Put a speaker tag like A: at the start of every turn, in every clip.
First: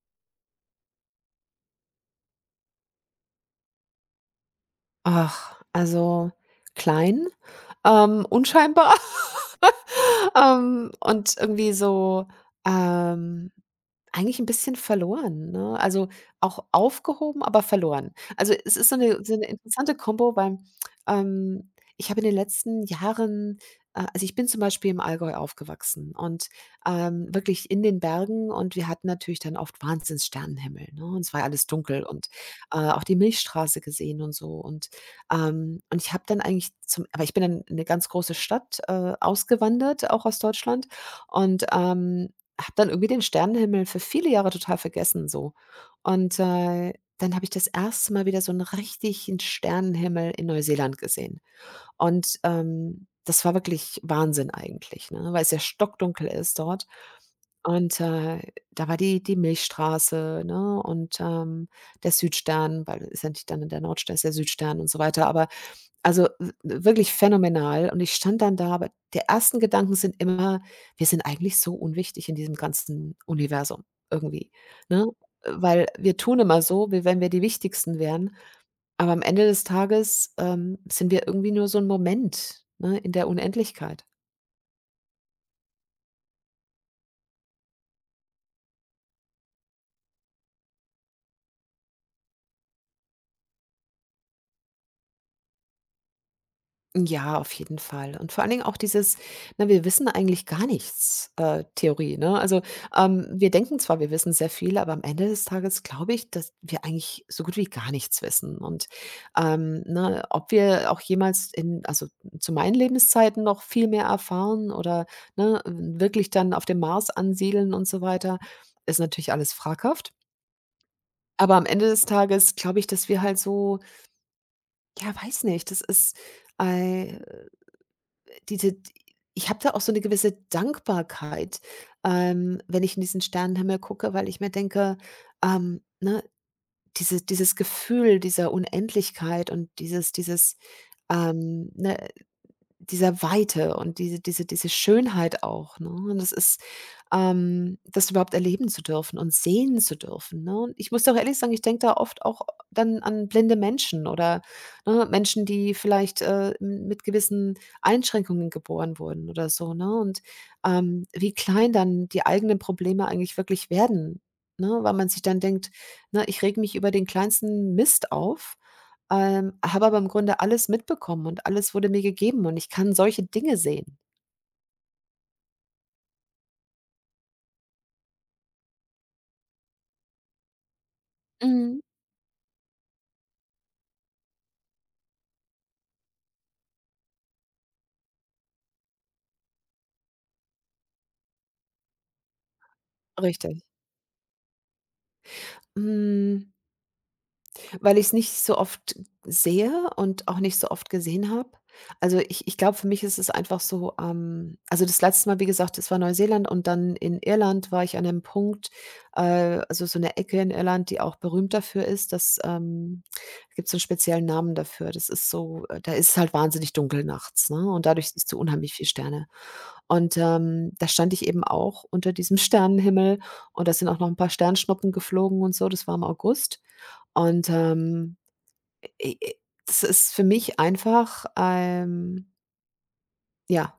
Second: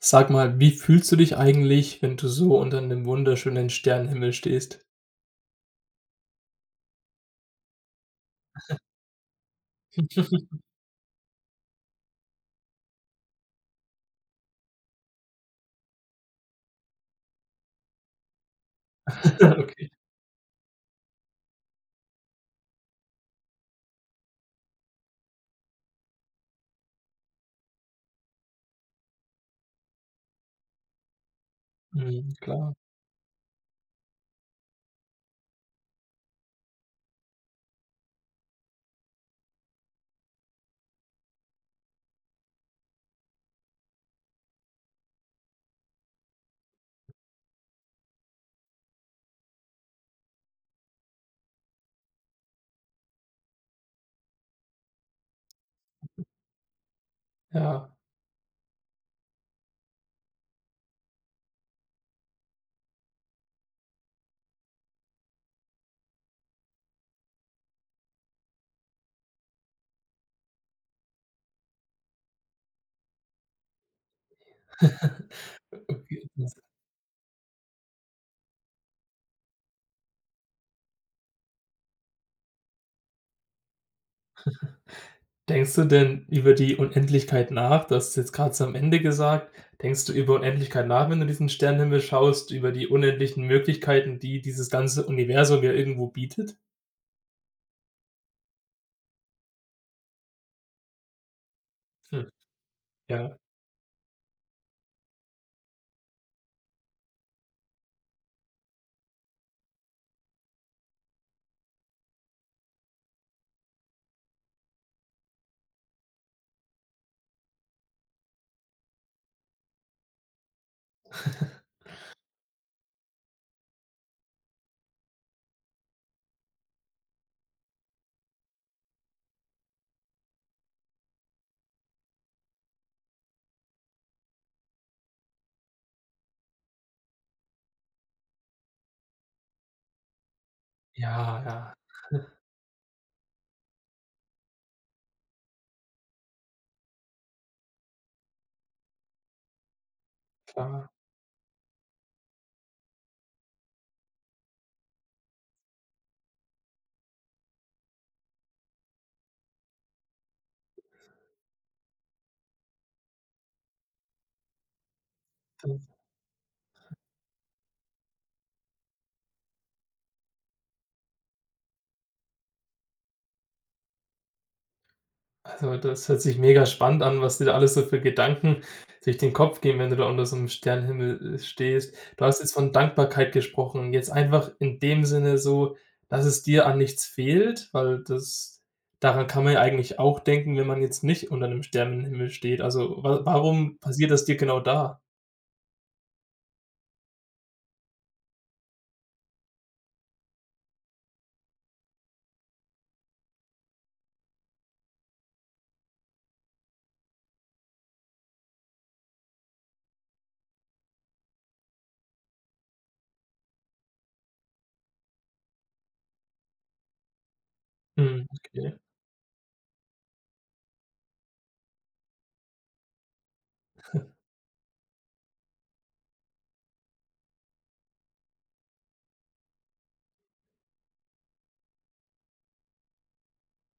A: Sag mal, wie fühlst du dich eigentlich, wenn du so unter 'nem wunderschönen Sternenhimmel stehst?
B: Ach, also klein, unscheinbar, und irgendwie so, ähm, eigentlich ein bisschen verloren, ne? Also, auch aufgehoben, aber verloren. Also, es ist so eine so 'ne
A: Okay.
B: interessante Kombo, weil, ich habe in den letzten Jahren also ich bin zum Beispiel im Allgäu aufgewachsen und, wirklich in den Bergen und wir hatten natürlich dann oft Wahnsinns Sternenhimmel, ne, und es war ja alles dunkel und,
A: Mhm, klar,
B: auch die Milchstraße gesehen und so. Und, ich habe dann eigentlich zum aber ich bin dann in 'ne ganz große Stadt, ausgewandert, auch aus Deutschland und, habe dann irgendwie den Sternenhimmel für viele Jahre total vergessen so. Und, dann habe ich das erste Mal wieder so einen richtigen Sternenhimmel in Neuseeland gesehen. Und, das war wirklich Wahnsinn eigentlich, ne, weil es ja stockdunkel ist dort.
A: ja.
B: Und, da war die Milchstraße, ne, und, der Südstern, weil es ist ja nicht dann in der Nordstern, ist der Südstern und so weiter. Aber also, w wirklich phänomenal und ich stand dann da, aber der ersten Gedanken sind immer: „Wir sind eigentlich so unwichtig in diesem ganzen Universum irgendwie", ne? Weil wir
A: Okay.
B: tun immer so, wie wenn wir die Wichtigsten wären, aber am Ende des Tages, sind wir irgendwie nur so ein Moment, ne, in der Unendlichkeit.
A: Denkst du denn über die Unendlichkeit nach? Das ist jetzt gerade so am Ende gesagt. Denkst du über Unendlichkeit nach, wenn du diesen Sternenhimmel schaust, über die unendlichen Möglichkeiten, die dieses ganze Universum ja irgendwo bietet?
B: Ja, auf jeden Fall. Und vor allen Dingen auch dieses, na, wir wissen eigentlich gar nichts, Theorie,
A: Hm,
B: ne? Also,
A: ja.
B: wir denken zwar, wir wissen sehr viel, aber am Ende des Tages glaube ich, dass wir eigentlich so gut wie gar nichts wissen. Und ne, ob wir auch jemals in, also zu meinen Lebenszeiten noch viel mehr erfahren oder, ne, wirklich dann auf dem Mars ansiedeln und so weiter, ist natürlich alles fraghaft. Aber am Ende des Tages glaube ich, dass wir halt so, ja, weiß nicht, das ist äh, diese, ich habe da auch so eine gewisse Dankbarkeit, wenn ich in diesen Sternenhimmel gucke, weil ich mir denke, ne, diese dieses Gefühl dieser Unendlichkeit und dieses dieses,
A: Ja, ja,
B: ne dieser Weite und diese Schönheit auch, ne? Und das ist, das überhaupt erleben zu dürfen und sehen zu dürfen, ne? Und
A: klar.
B: ich muss doch ehrlich sagen, ich denke da oft auch dann an blinde Menschen oder, ne, Menschen, die vielleicht, m mit gewissen Einschränkungen geboren wurden oder so, ne? Und, wie klein dann die eigenen Probleme eigentlich wirklich werden, ne? Weil man sich dann denkt, ne: „Ich reg mich über den kleinsten Mist auf." Habe aber im Grunde alles mitbekommen und alles wurde mir gegeben und ich kann solche Dinge sehen.
A: Also, das hört sich mega spannend an, was dir da alles so für Gedanken durch den Kopf gehen, wenn du da unter so 'nem Sternenhimmel,
B: Mhm.
A: stehst. Du hast jetzt von Dankbarkeit gesprochen. Jetzt einfach in dem Sinne so, dass es dir an nichts fehlt, weil das daran kann man ja eigentlich auch denken, wenn man jetzt nicht unter 'nem Sternenhimmel steht. Also, wa
B: Richtig.
A: warum passiert das dir genau da?
B: Hm, Weil ich es nicht so oft sehe und auch nicht so oft gesehen habe. Also, ich glaube, für mich ist es einfach so, also, das letzte Mal, wie gesagt, das war Neuseeland. Und dann in Irland war ich an einem Punkt, äh, also, so 'ne Ecke in Irland, die auch berühmt dafür ist, dass, gibt's so 'n speziellen Namen dafür. Das ist so, da ist es halt wahnsinnig dunkel nachts, ne, und dadurch
A: Mhm,
B: siehst du unheimlich
A: okay,
B: viele Sterne. Und, da stand ich eben auch unter diesem Sternenhimmel und da sind auch noch ein paar Sternschnuppen geflogen und so, das war im August. Und, e e das ist für mich einfach, ja,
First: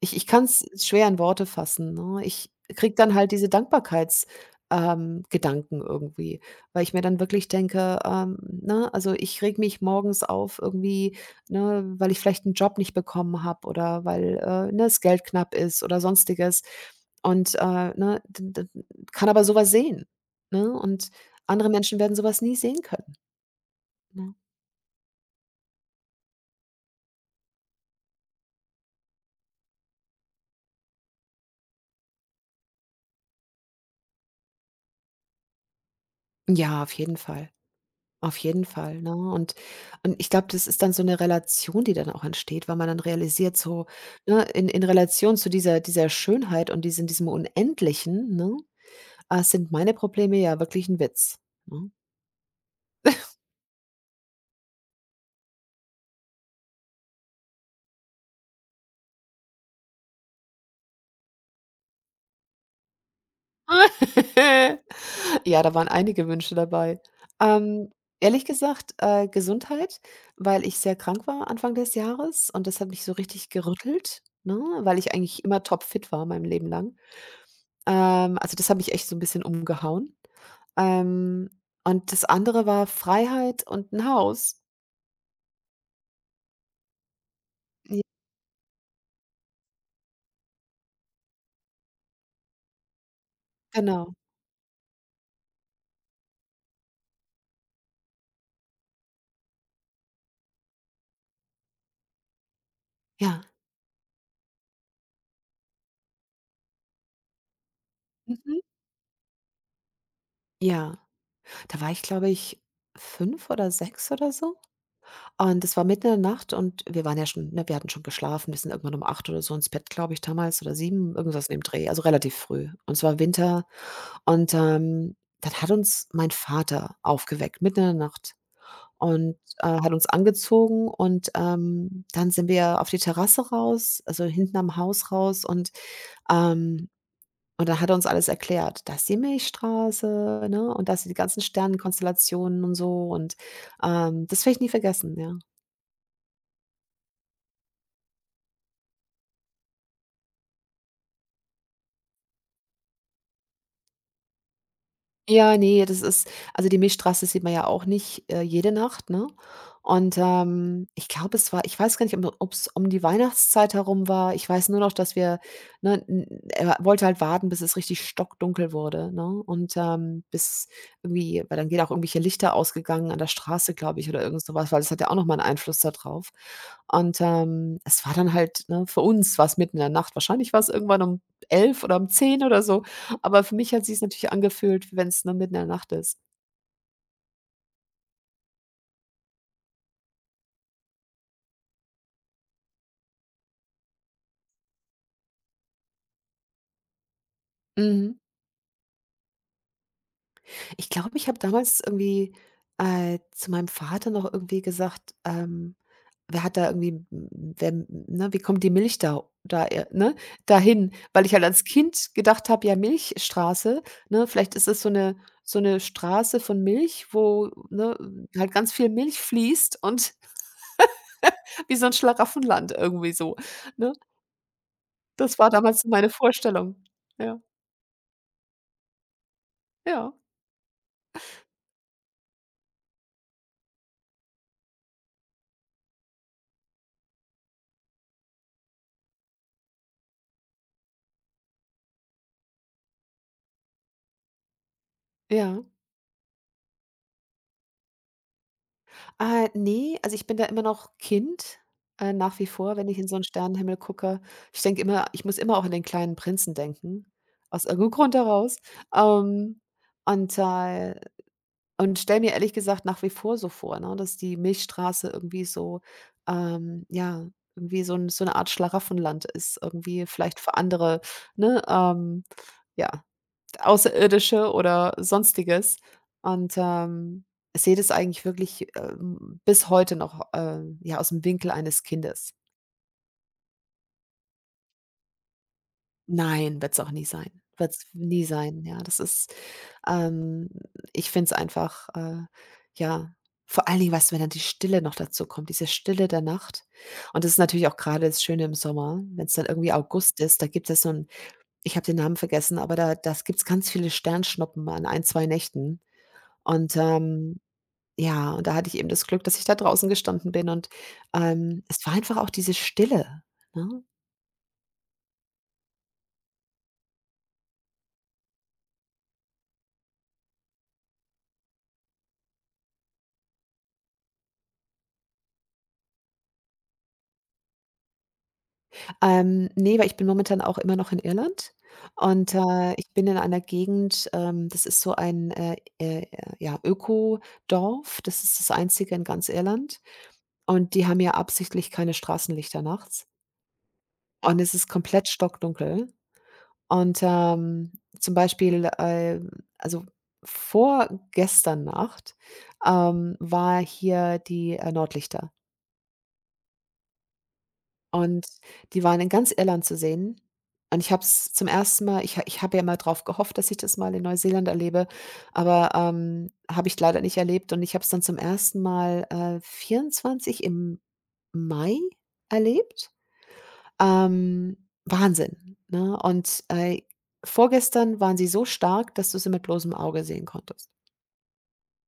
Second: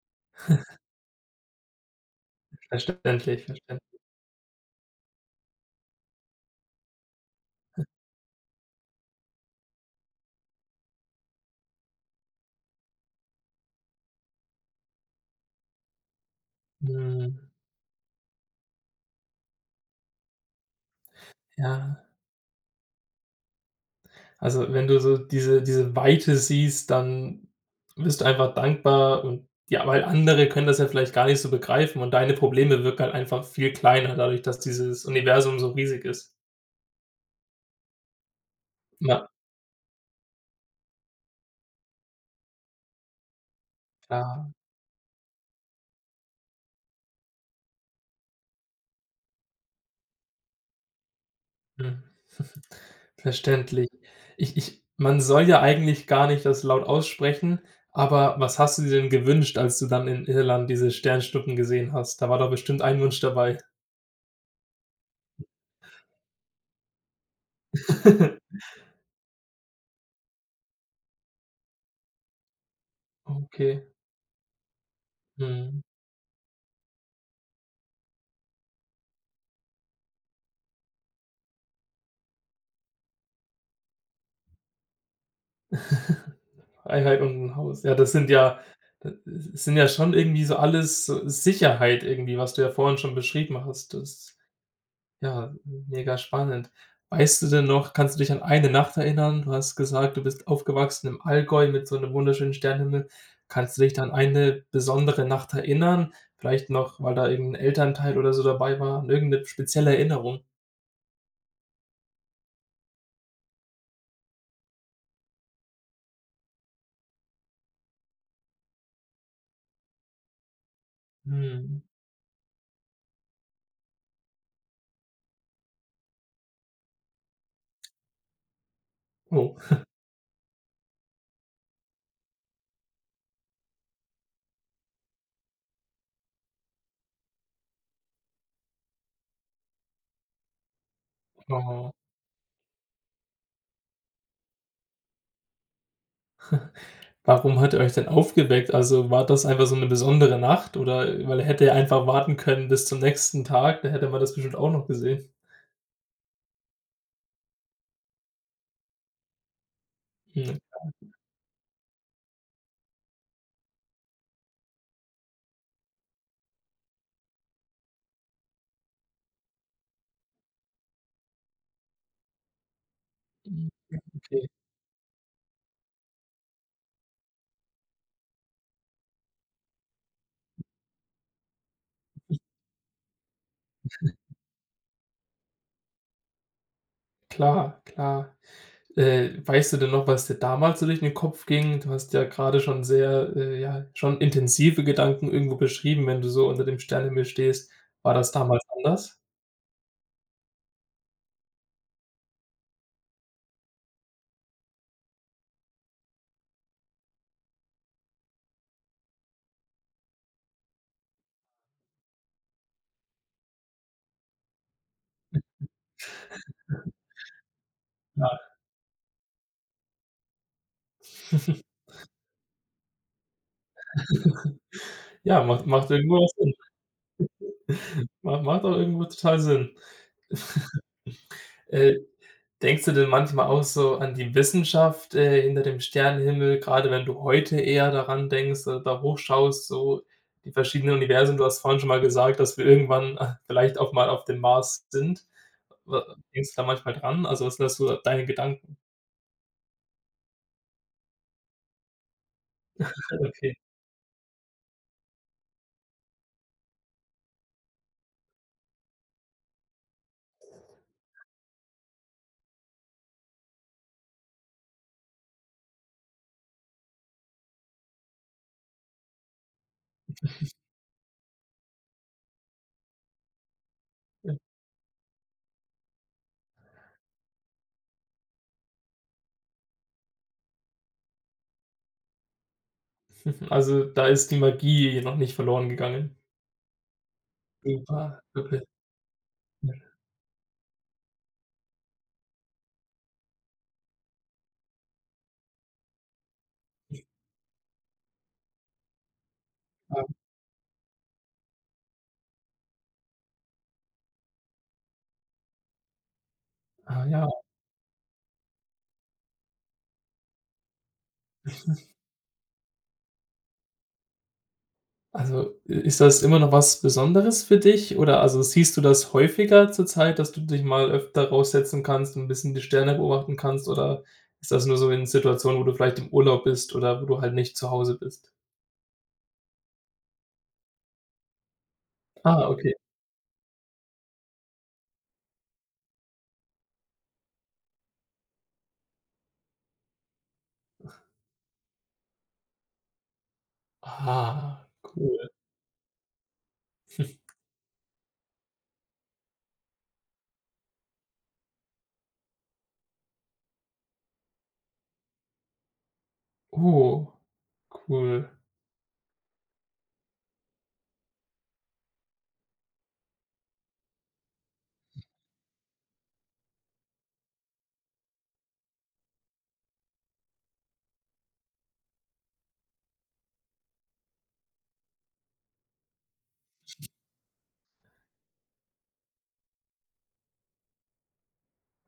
B: ich kann's schwer in Worte fassen, ne? Ich kriege dann halt
A: verständlich,
B: diese
A: verständ
B: Dankbarkeits Gedanken irgendwie, weil ich mir dann wirklich denke, ne, also ich rege mich morgens auf irgendwie, ne, weil ich vielleicht 'n Job nicht bekommen habe oder weil, ne, das Geld knapp ist oder Sonstiges
A: Mhm,
B: und, ne, d d kann aber so was sehen, ne? Und andere
A: ja.
B: Menschen werden so was nie sehen können, ne?
A: Also, wenn du so diese Weite siehst, dann bist du einfach dankbar und ja, weil andere können das ja vielleicht gar nicht so begreifen und deine Probleme wirken halt einfach viel kleiner dadurch, dass dieses Universum so riesig ist.
B: Ja, auf jeden Fall. Auf jeden Fall, ne?
A: Ja,
B: Und ich glaube, das ist dann so eine Relation, die dann auch entsteht, weil man dann realisiert, so, ne,
A: klar.
B: in Relation zu dieser Schönheit und diesen diesem Unendlichen, ne, sind meine Probleme ja wirklich ein Witz, ne?
A: Mhm. Verständlich. Ich man soll ja eigentlich gar nicht das laut aussprechen, aber was hast du dir denn gewünscht, als du dann in Irland diese Sternschnuppen gesehen hast? Da war doch bestimmt ein Wunsch dabei.
B: Ja, da waren einige Wünsche dabei. Ähm, Ehrlich gesagt, Gesundheit, weil ich sehr krank war Anfang des Jahres und das hat mich so richtig
A: Okay.
B: gerüttelt, ne, weil ich eigentlich immer
A: Mhm.
B: topfit war mein Leben lang. Also, das hat mich echt so ein bisschen umgehauen. Ähm, und das andere war Freiheit und 'n Haus.
A: Freiheit und 'n Haus. Ja,
B: Ja,
A: das sind ja das sind ja schon irgendwie so alles so Sicherheit irgendwie, was du ja vorhin schon beschrieben hast.
B: genau.
A: Das ja, mega spannend. Weißt du denn noch kannst du dich an eine Nacht erinnern? Du hast gesagt, du bist aufgewachsen im Allgäu mit so 'nem wunderschönen Sternenhimmel.
B: Ja.
A: Kannst du dich da an eine besondere Nacht erinnern? Vielleicht noch, weil da irgend 'n Elternteil oder so
B: Mhm.
A: dabei war, an irgend 'ne spezielle Erinnerung?
B: Ja. Da war ich, glaube ich, 5 oder 6 oder so. Und es war mitten in der Nacht und wir waren ja schon, ne, wir hatten schon geschlafen. Wir sind irgendwann um 8 oder so ins Bett, glaube ich, damals, oder sieben, irgendwas in dem
A: Mhm.
B: Dreh, also relativ früh. Und es war Winter und, dann hat uns mein Vater aufgeweckt, mitten in der Nacht, und,
A: Oh.
B: hat uns angezogen und, dann sind wir auf die Terrasse raus, also hinten am Haus raus. Und Ähm, und dann hat er uns alles erklärt. Das ist die Milchstraße, ne, und das sind die ganzen
A: Oh.
B: Sternenkonstellationen und so, und, das werde ich nie vergessen, ja.
A: Warum hat er euch denn aufgeweckt? Also, war das einfach so 'ne besondere Nacht oder weil er hätte ja einfach warten können bis zum nächsten Tag, da hätte man das bestimmt auch noch gesehen.
B: Ja, nee, das ist also, die Milchstraße sieht man ja auch nicht, jede Nacht, ne? Und,
A: Hm,
B: ich glaube, es war, ich weiß gar nicht, ob es um die Weihnachtszeit herum war. Ich weiß nur noch, dass wir, ne n er wollte halt warten, bis es richtig stockdunkel wurde, ne? Und, bis, irgendwie, weil dann geht auch irgendwelche Lichter ausgegangen an der
A: hm,
B: Straße, glaube ich, oder irgend
A: okay,
B: so was, weil das hat ja auch noch mal 'n Einfluss da drauf. Und, es war dann halt, ne, für uns war es mitten in der Nacht. Wahrscheinlich war es irgendwann um 11 oder um 10 oder so. Aber für mich hat sich's natürlich angefühlt, wie wenn's, ne, mitten in der Nacht ist.
A: klar, klar. Weißt du denn noch, was dir damals so durch den Kopf ging? Du hast ja grade schon sehr, ja schon intensive Gedanken irgendwo beschrieben, wenn du so unter dem Sternenhimmel stehst. War
B: Mhm.
A: das damals anders?
B: Ich glaube, ich habe damals irgendwie, zu meinem Vater noch irgendwie gesagt, wer hat da irgendwie, m m wer, ne, wie kommt die Milch da, ne, dahin? Weil ich halt als Kind gedacht habe, ja, Milchstraße, ne, vielleicht ist es so 'ne, Straße von Milch, wo, ne,
A: Ja.
B: halt ganz viel Milch fließt und wie so 'n Schlaraffenland irgendwie so, ne? Das
A: Ja,
B: war
A: macht
B: damals so
A: macht
B: meine
A: irgendwo auch Sinn.
B: Vorstellung. Ja,
A: Ma macht auch irgendwo total Sinn.
B: ja,
A: Äh Denkst du denn manchmal auch so an die Wissenschaft, hinter dem Sternenhimmel, gerade wenn du heute eher daran denkst oder da hochschaust, so die verschiedenen Universen? Du hast vorhin schon mal gesagt, dass wir irgendwann, vielleicht auch mal auf dem Mars sind.
B: ja.
A: Wa denkst du da manchmal dran? Also, was sind das so deine Gedanken?
B: Ne, also, ich bin da immer noch Kind, nach wie vor, wenn ich in so 'n
A: Okay.
B: Sternenhimmel gucke. Ich denke immer, ich muss immer auch an den kleinen Prinzen denken, aus irgendeinem Grund heraus. Ähm, und, äh und stelle mir ehrlich gesagt nach wie vor so vor, ne, dass die Milchstraße irgendwie so, ja, irgendwie so 'n, so 'ne Art Schlaraffenland ist, irgendwie vielleicht für andere, ne? Ja. Außerirdische oder Sonstiges. Und, ich sehe das eigentlich wirklich, bis heute noch, ja, aus'm Winkel eines Kindes.
A: Mhm. Also, da ist die Magie noch nicht verloren gegangen.
B: Nein, wird es auch nie sein. Wird es
A: Super.
B: nie
A: Okay.
B: sein, ja. Das ist ähm, ich finde es einfach, ja, vor allen Dingen, weißt du, wenn dann die Stille noch dazu kommt, diese Stille der Nacht. Und das ist natürlich auch gerade das Schöne im Sommer, wenn es dann irgendwie
A: Ah,
B: August ist, da gibt es so ein, ich habe den Namen vergessen, aber da, das gibt es ganz viele Sternschnuppen an ein, 2 Nächten. Und,
A: ah, ja.
B: ja, und da hatte ich eben das Glück, dass ich da draußen gestanden bin und, es war einfach auch diese Stille, ne?
A: Also, ist das immer noch was Besonderes für dich? Oder also siehst du das häufiger zurzeit, dass du dich mal öfter raussetzen kannst und ein bisschen die Sterne beobachten kannst? Oder ist das nur so in Situationen, wo du vielleicht im Urlaub bist oder wo du halt nicht zu Hause bist?
B: Ne, weil ich bin momentan auch immer noch in Irland und,
A: Ah, okay.
B: ich bin in einer Gegend, das ist so ein, ja, Ökodorf. Das ist das einzige in ganz Irland und die haben ja absichtlich keine Straßenlichter nachts, und es
A: Ah,
B: ist komplett
A: cool.
B: stockdunkel. Und, zum Beispiel, also vorgestern Nacht, war hier die, Nordlichter
A: Oh,
B: und
A: cool.
B: die waren in ganz Irland zu sehen. Und ich habe es zum ersten Mal ich ha ich habe ja immer drauf gehofft, dass ich das mal in Neuseeland erlebe, aber, habe ich leider nicht erlebt, und ich habe es dann zum ersten Mal, 24 im Mai erlebt. Ähm, Wahnsinn, ne? Und, vorgestern waren sie so stark, dass du sie mit bloßem Auge sehen konntest.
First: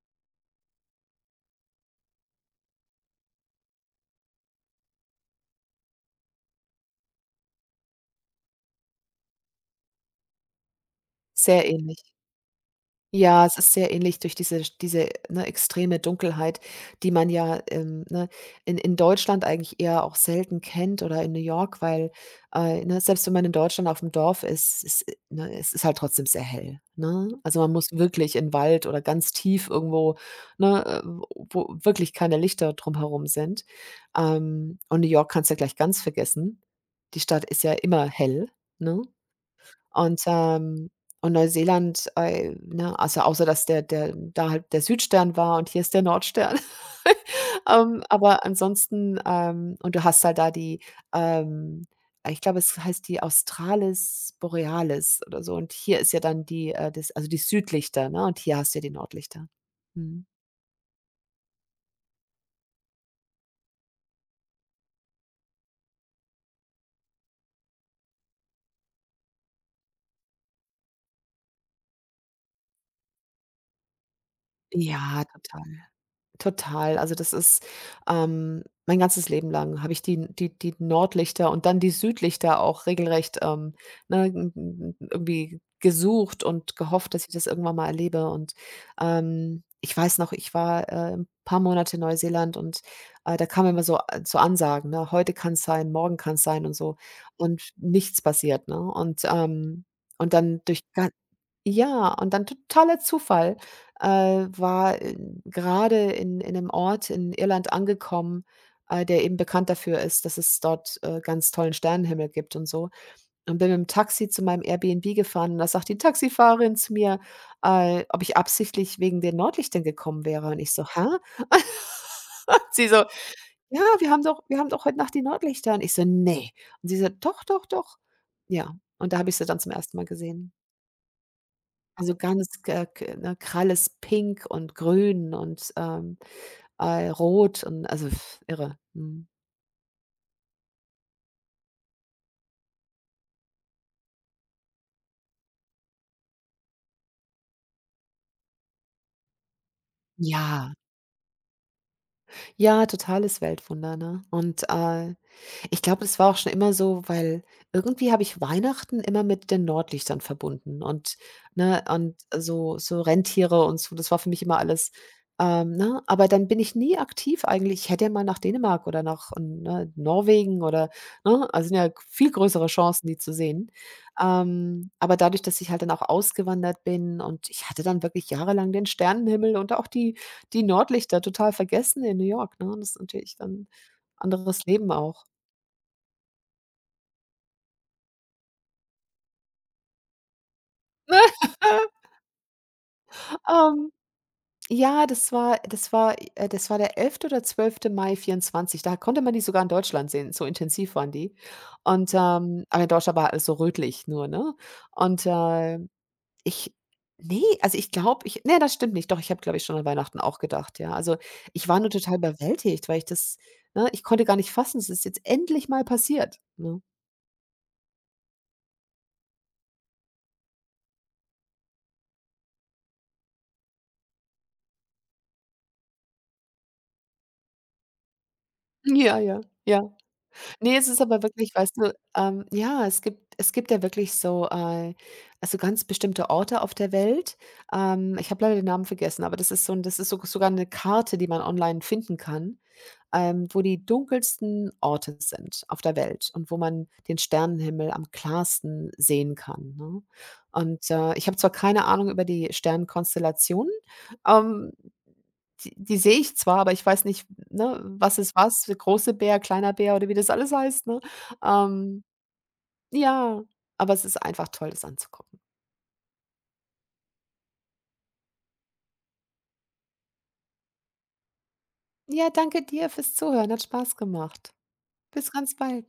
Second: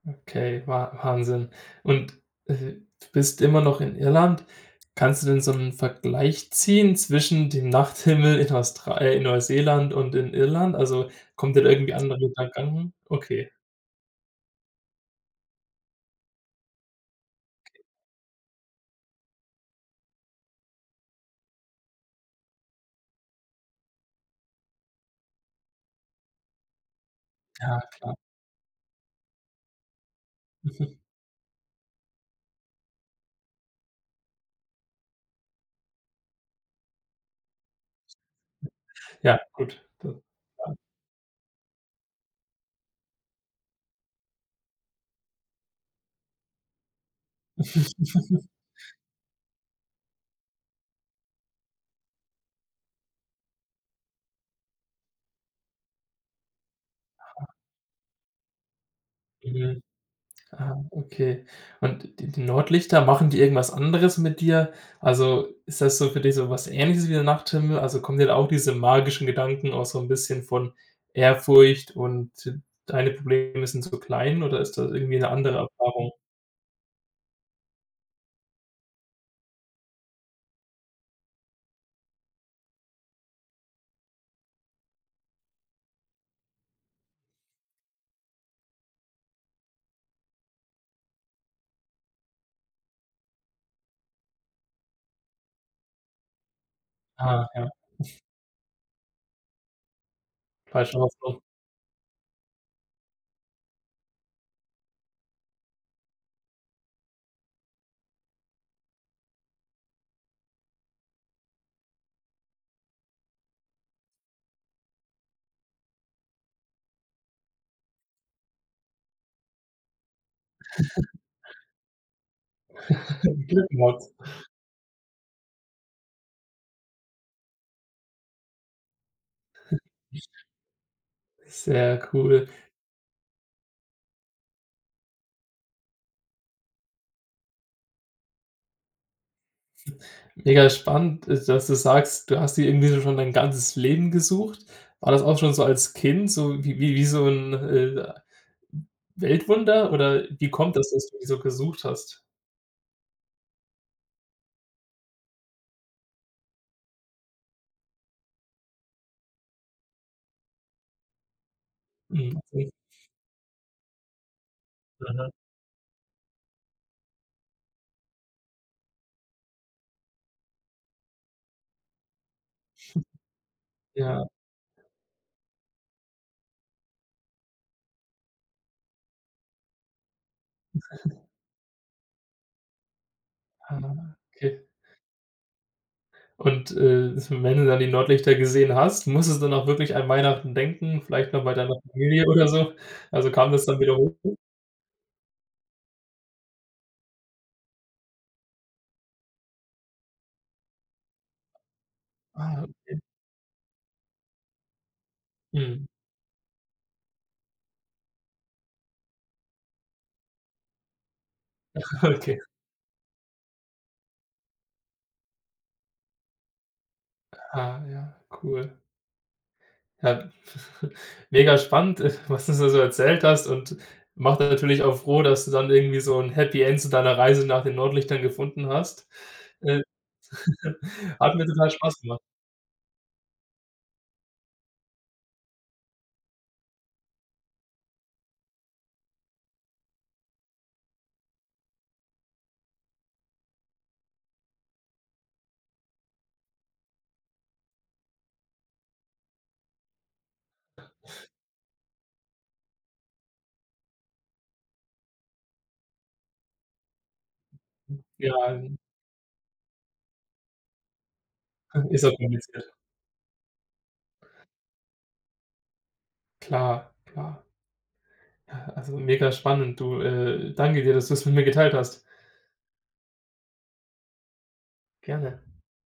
A: Okay, Wa Wahnsinn. Und, äh, du bist immer noch in Irland. Kannst du denn so einen Vergleich ziehen zwischen dem Nachthimmel in Austra in Neuseeland und in Irland? Also, kommt dir
B: Sehr
A: da irgendwie
B: ähnlich.
A: andere Gedanken?
B: Ja,
A: Okay,
B: es ist sehr ähnlich durch diese, ne, extreme Dunkelheit, die man ja, ne, in Deutschland eigentlich eher auch selten kennt, oder in New York, weil, ne, selbst wenn man in Deutschland auf dem Dorf ist, es ne, es ist halt trotzdem sehr hell, ne? Also, man
A: ja.
B: muss wirklich in den Wald oder ganz tief irgendwo, ne, wo wirklich keine Lichter drumherum sind. Und New York kannst du ja gleich ganz vergessen. Die Stadt ist ja immer hell, ne?
A: Ja, gut.
B: Und, ähm und Neuseeland, ne, also, außer dass der da halt der Südstern war und hier ist der Nordstern. Aber ansonsten, und du hast halt da die, ähm ich glaube, es heißt die Australis Borealis oder so, und hier ist ja dann die, das also die Südlichter, ne, und hier hast du ja die Nordlichter.
A: Mhm.
B: Mhm.
A: Ah, okay. Und die Nordlichter, machen die irgendwas anderes mit dir? Also, ist das so für dich so was Ähnliches wie der Nachthimmel? Also, kommen dir da auch diese magischen Gedanken auch so ein bisschen von Ehrfurcht und deine Probleme sind so klein oder ist das irgendwie
B: Ja,
A: eine andere
B: total.
A: Erfahrung?
B: Total. Also, das ist, mein ganzes Leben lang habe ich die Nordlichter und dann die Südlichter auch regelrecht, ne, n n irgendwie gesucht und gehofft, dass ich das irgendwann mal erlebe. Und, ich weiß noch, ich war, 'n paar Monate in Neuseeland, und, da kamen immer so so Ansagen, ne: „Heute kann es sein, morgen kann es sein" und so,
A: Ah,
B: und
A: ja,
B: nichts passiert, ne? Und dann durch
A: falsche Hoffnung.
B: ja, und dann totaler Zufall, äh, war, äh, grade in einem Ort in Irland angekommen, der eben bekannt dafür ist, dass es dort, ganz tollen Sternenhimmel gibt und so. Und bin mit dem Taxi zu meinem Airbnb gefahren, und da sagt die Taxifahrerin zu mir, ob ich absichtlich wegen den Nordlichtern gekommen wäre. Und ich so: „Hä?" Und sie so:
A: Glück
B: „Ja, wir haben doch heute Nacht die Nordlichter." Und ich so: nee. Und sie so: „Doch, doch, doch." Ja, und da habe ich sie dann zum ersten Mal gesehen.
A: Sehr
B: Also
A: cool.
B: ganz k k ne, grelles Pink und Grün und, Rot, und also pff, irre. Mhm.
A: Mega spannend, dass du sagst, du hast die irgendwie so schon dein ganzes Leben gesucht. War das auch schon so als Kind, so wie so ein Weltwunder oder wie
B: Ja,
A: kommt das, dass du die so gesucht hast?
B: ja, totales Weltwunder, ne? Und, ich glaube, das war auch schon immer so, weil irgendwie habe ich Weihnachten immer mit den Nordlichtern verbunden, und ne, und
A: Mhm. Mhm.
B: so so Rentiere und so, das war für mich immer alles, ne? Aber dann bin ich nie aktiv, eigentlich ich hätte ja mal nach Dänemark oder nach, ne, Norwegen oder, ne? Also, sind ja viel größere Chancen, die zu sehen.
A: Ja,
B: Aber dadurch, dass ich halt dann auch ausgewandert bin, und ich hatte dann wirklich jahrelang den Sternenhimmel und auch die die Nordlichter total vergessen in New York, ne? Das ist natürlich dann
A: ah, okay.
B: anderes Leben auch.
A: Und, wenn du dann die Nordlichter gesehen hast, musstest du dann auch wirklich an Weihnachten denken, vielleicht noch bei deiner Familie oder so? Also, kam das dann
B: Ähm,
A: wieder hoch?
B: ja, das war der 11. oder 12. Mai 24. Da konnte man die sogar in Deutschland sehen, so intensiv waren die. Und,
A: Ah,
B: aber in Deutschland war alles so rötlich nur, ne? Und,
A: mhm,
B: ich nee, also, ich glaube, das stimmt nicht. Doch, ich habe, glaube ich, schon an Weihnachten auch gedacht, ja. Also, ich war nur total
A: okay.
B: überwältigt, weil ich das ne, ich konnte gar nicht fassen, es ist jetzt endlich mal passiert, ne?
A: Ah, ja, cool. Ja, mega spannend, was du da so erzählt hast und macht natürlich auch froh, dass du dann irgendwie so 'n Happy End zu deiner Reise nach den Nordlichtern gefunden hast.
B: Ja. Ja, ja,
A: Äh,
B: ja. Ne, es ist aber
A: hat mir
B: wirklich,
A: total
B: weißt du,
A: Spaß gemacht.
B: ja, es gibt ja wirklich so, also, ganz bestimmte Orte auf der Welt. Ich habe leider den Namen vergessen, aber das ist so 'n das ist so sogar eine Karte, die man online finden kann, wo die dunkelsten Orte sind auf der Welt und wo man den Sternenhimmel am klarsten sehen kann, ne? Und, ich habe zwar keine Ahnung über die Sternenkonstellationen, ähm die die sehe ich zwar, aber ich weiß nicht, ne, was ist
A: Ja,
B: was, der große Bär, kleiner Bär oder wie das alles heißt, ne? Ähm,
A: ist auch kompliziert.
B: ja, aber es ist einfach toll, das anzugucken.
A: Klar, klar. Ja, also mega spannend, du, danke dir, dass du es mit mir geteilt hast.
B: Ja, danke dir fürs Zuhören, hat Spaß gemacht. Bis
A: Gerne.
B: ganz bald.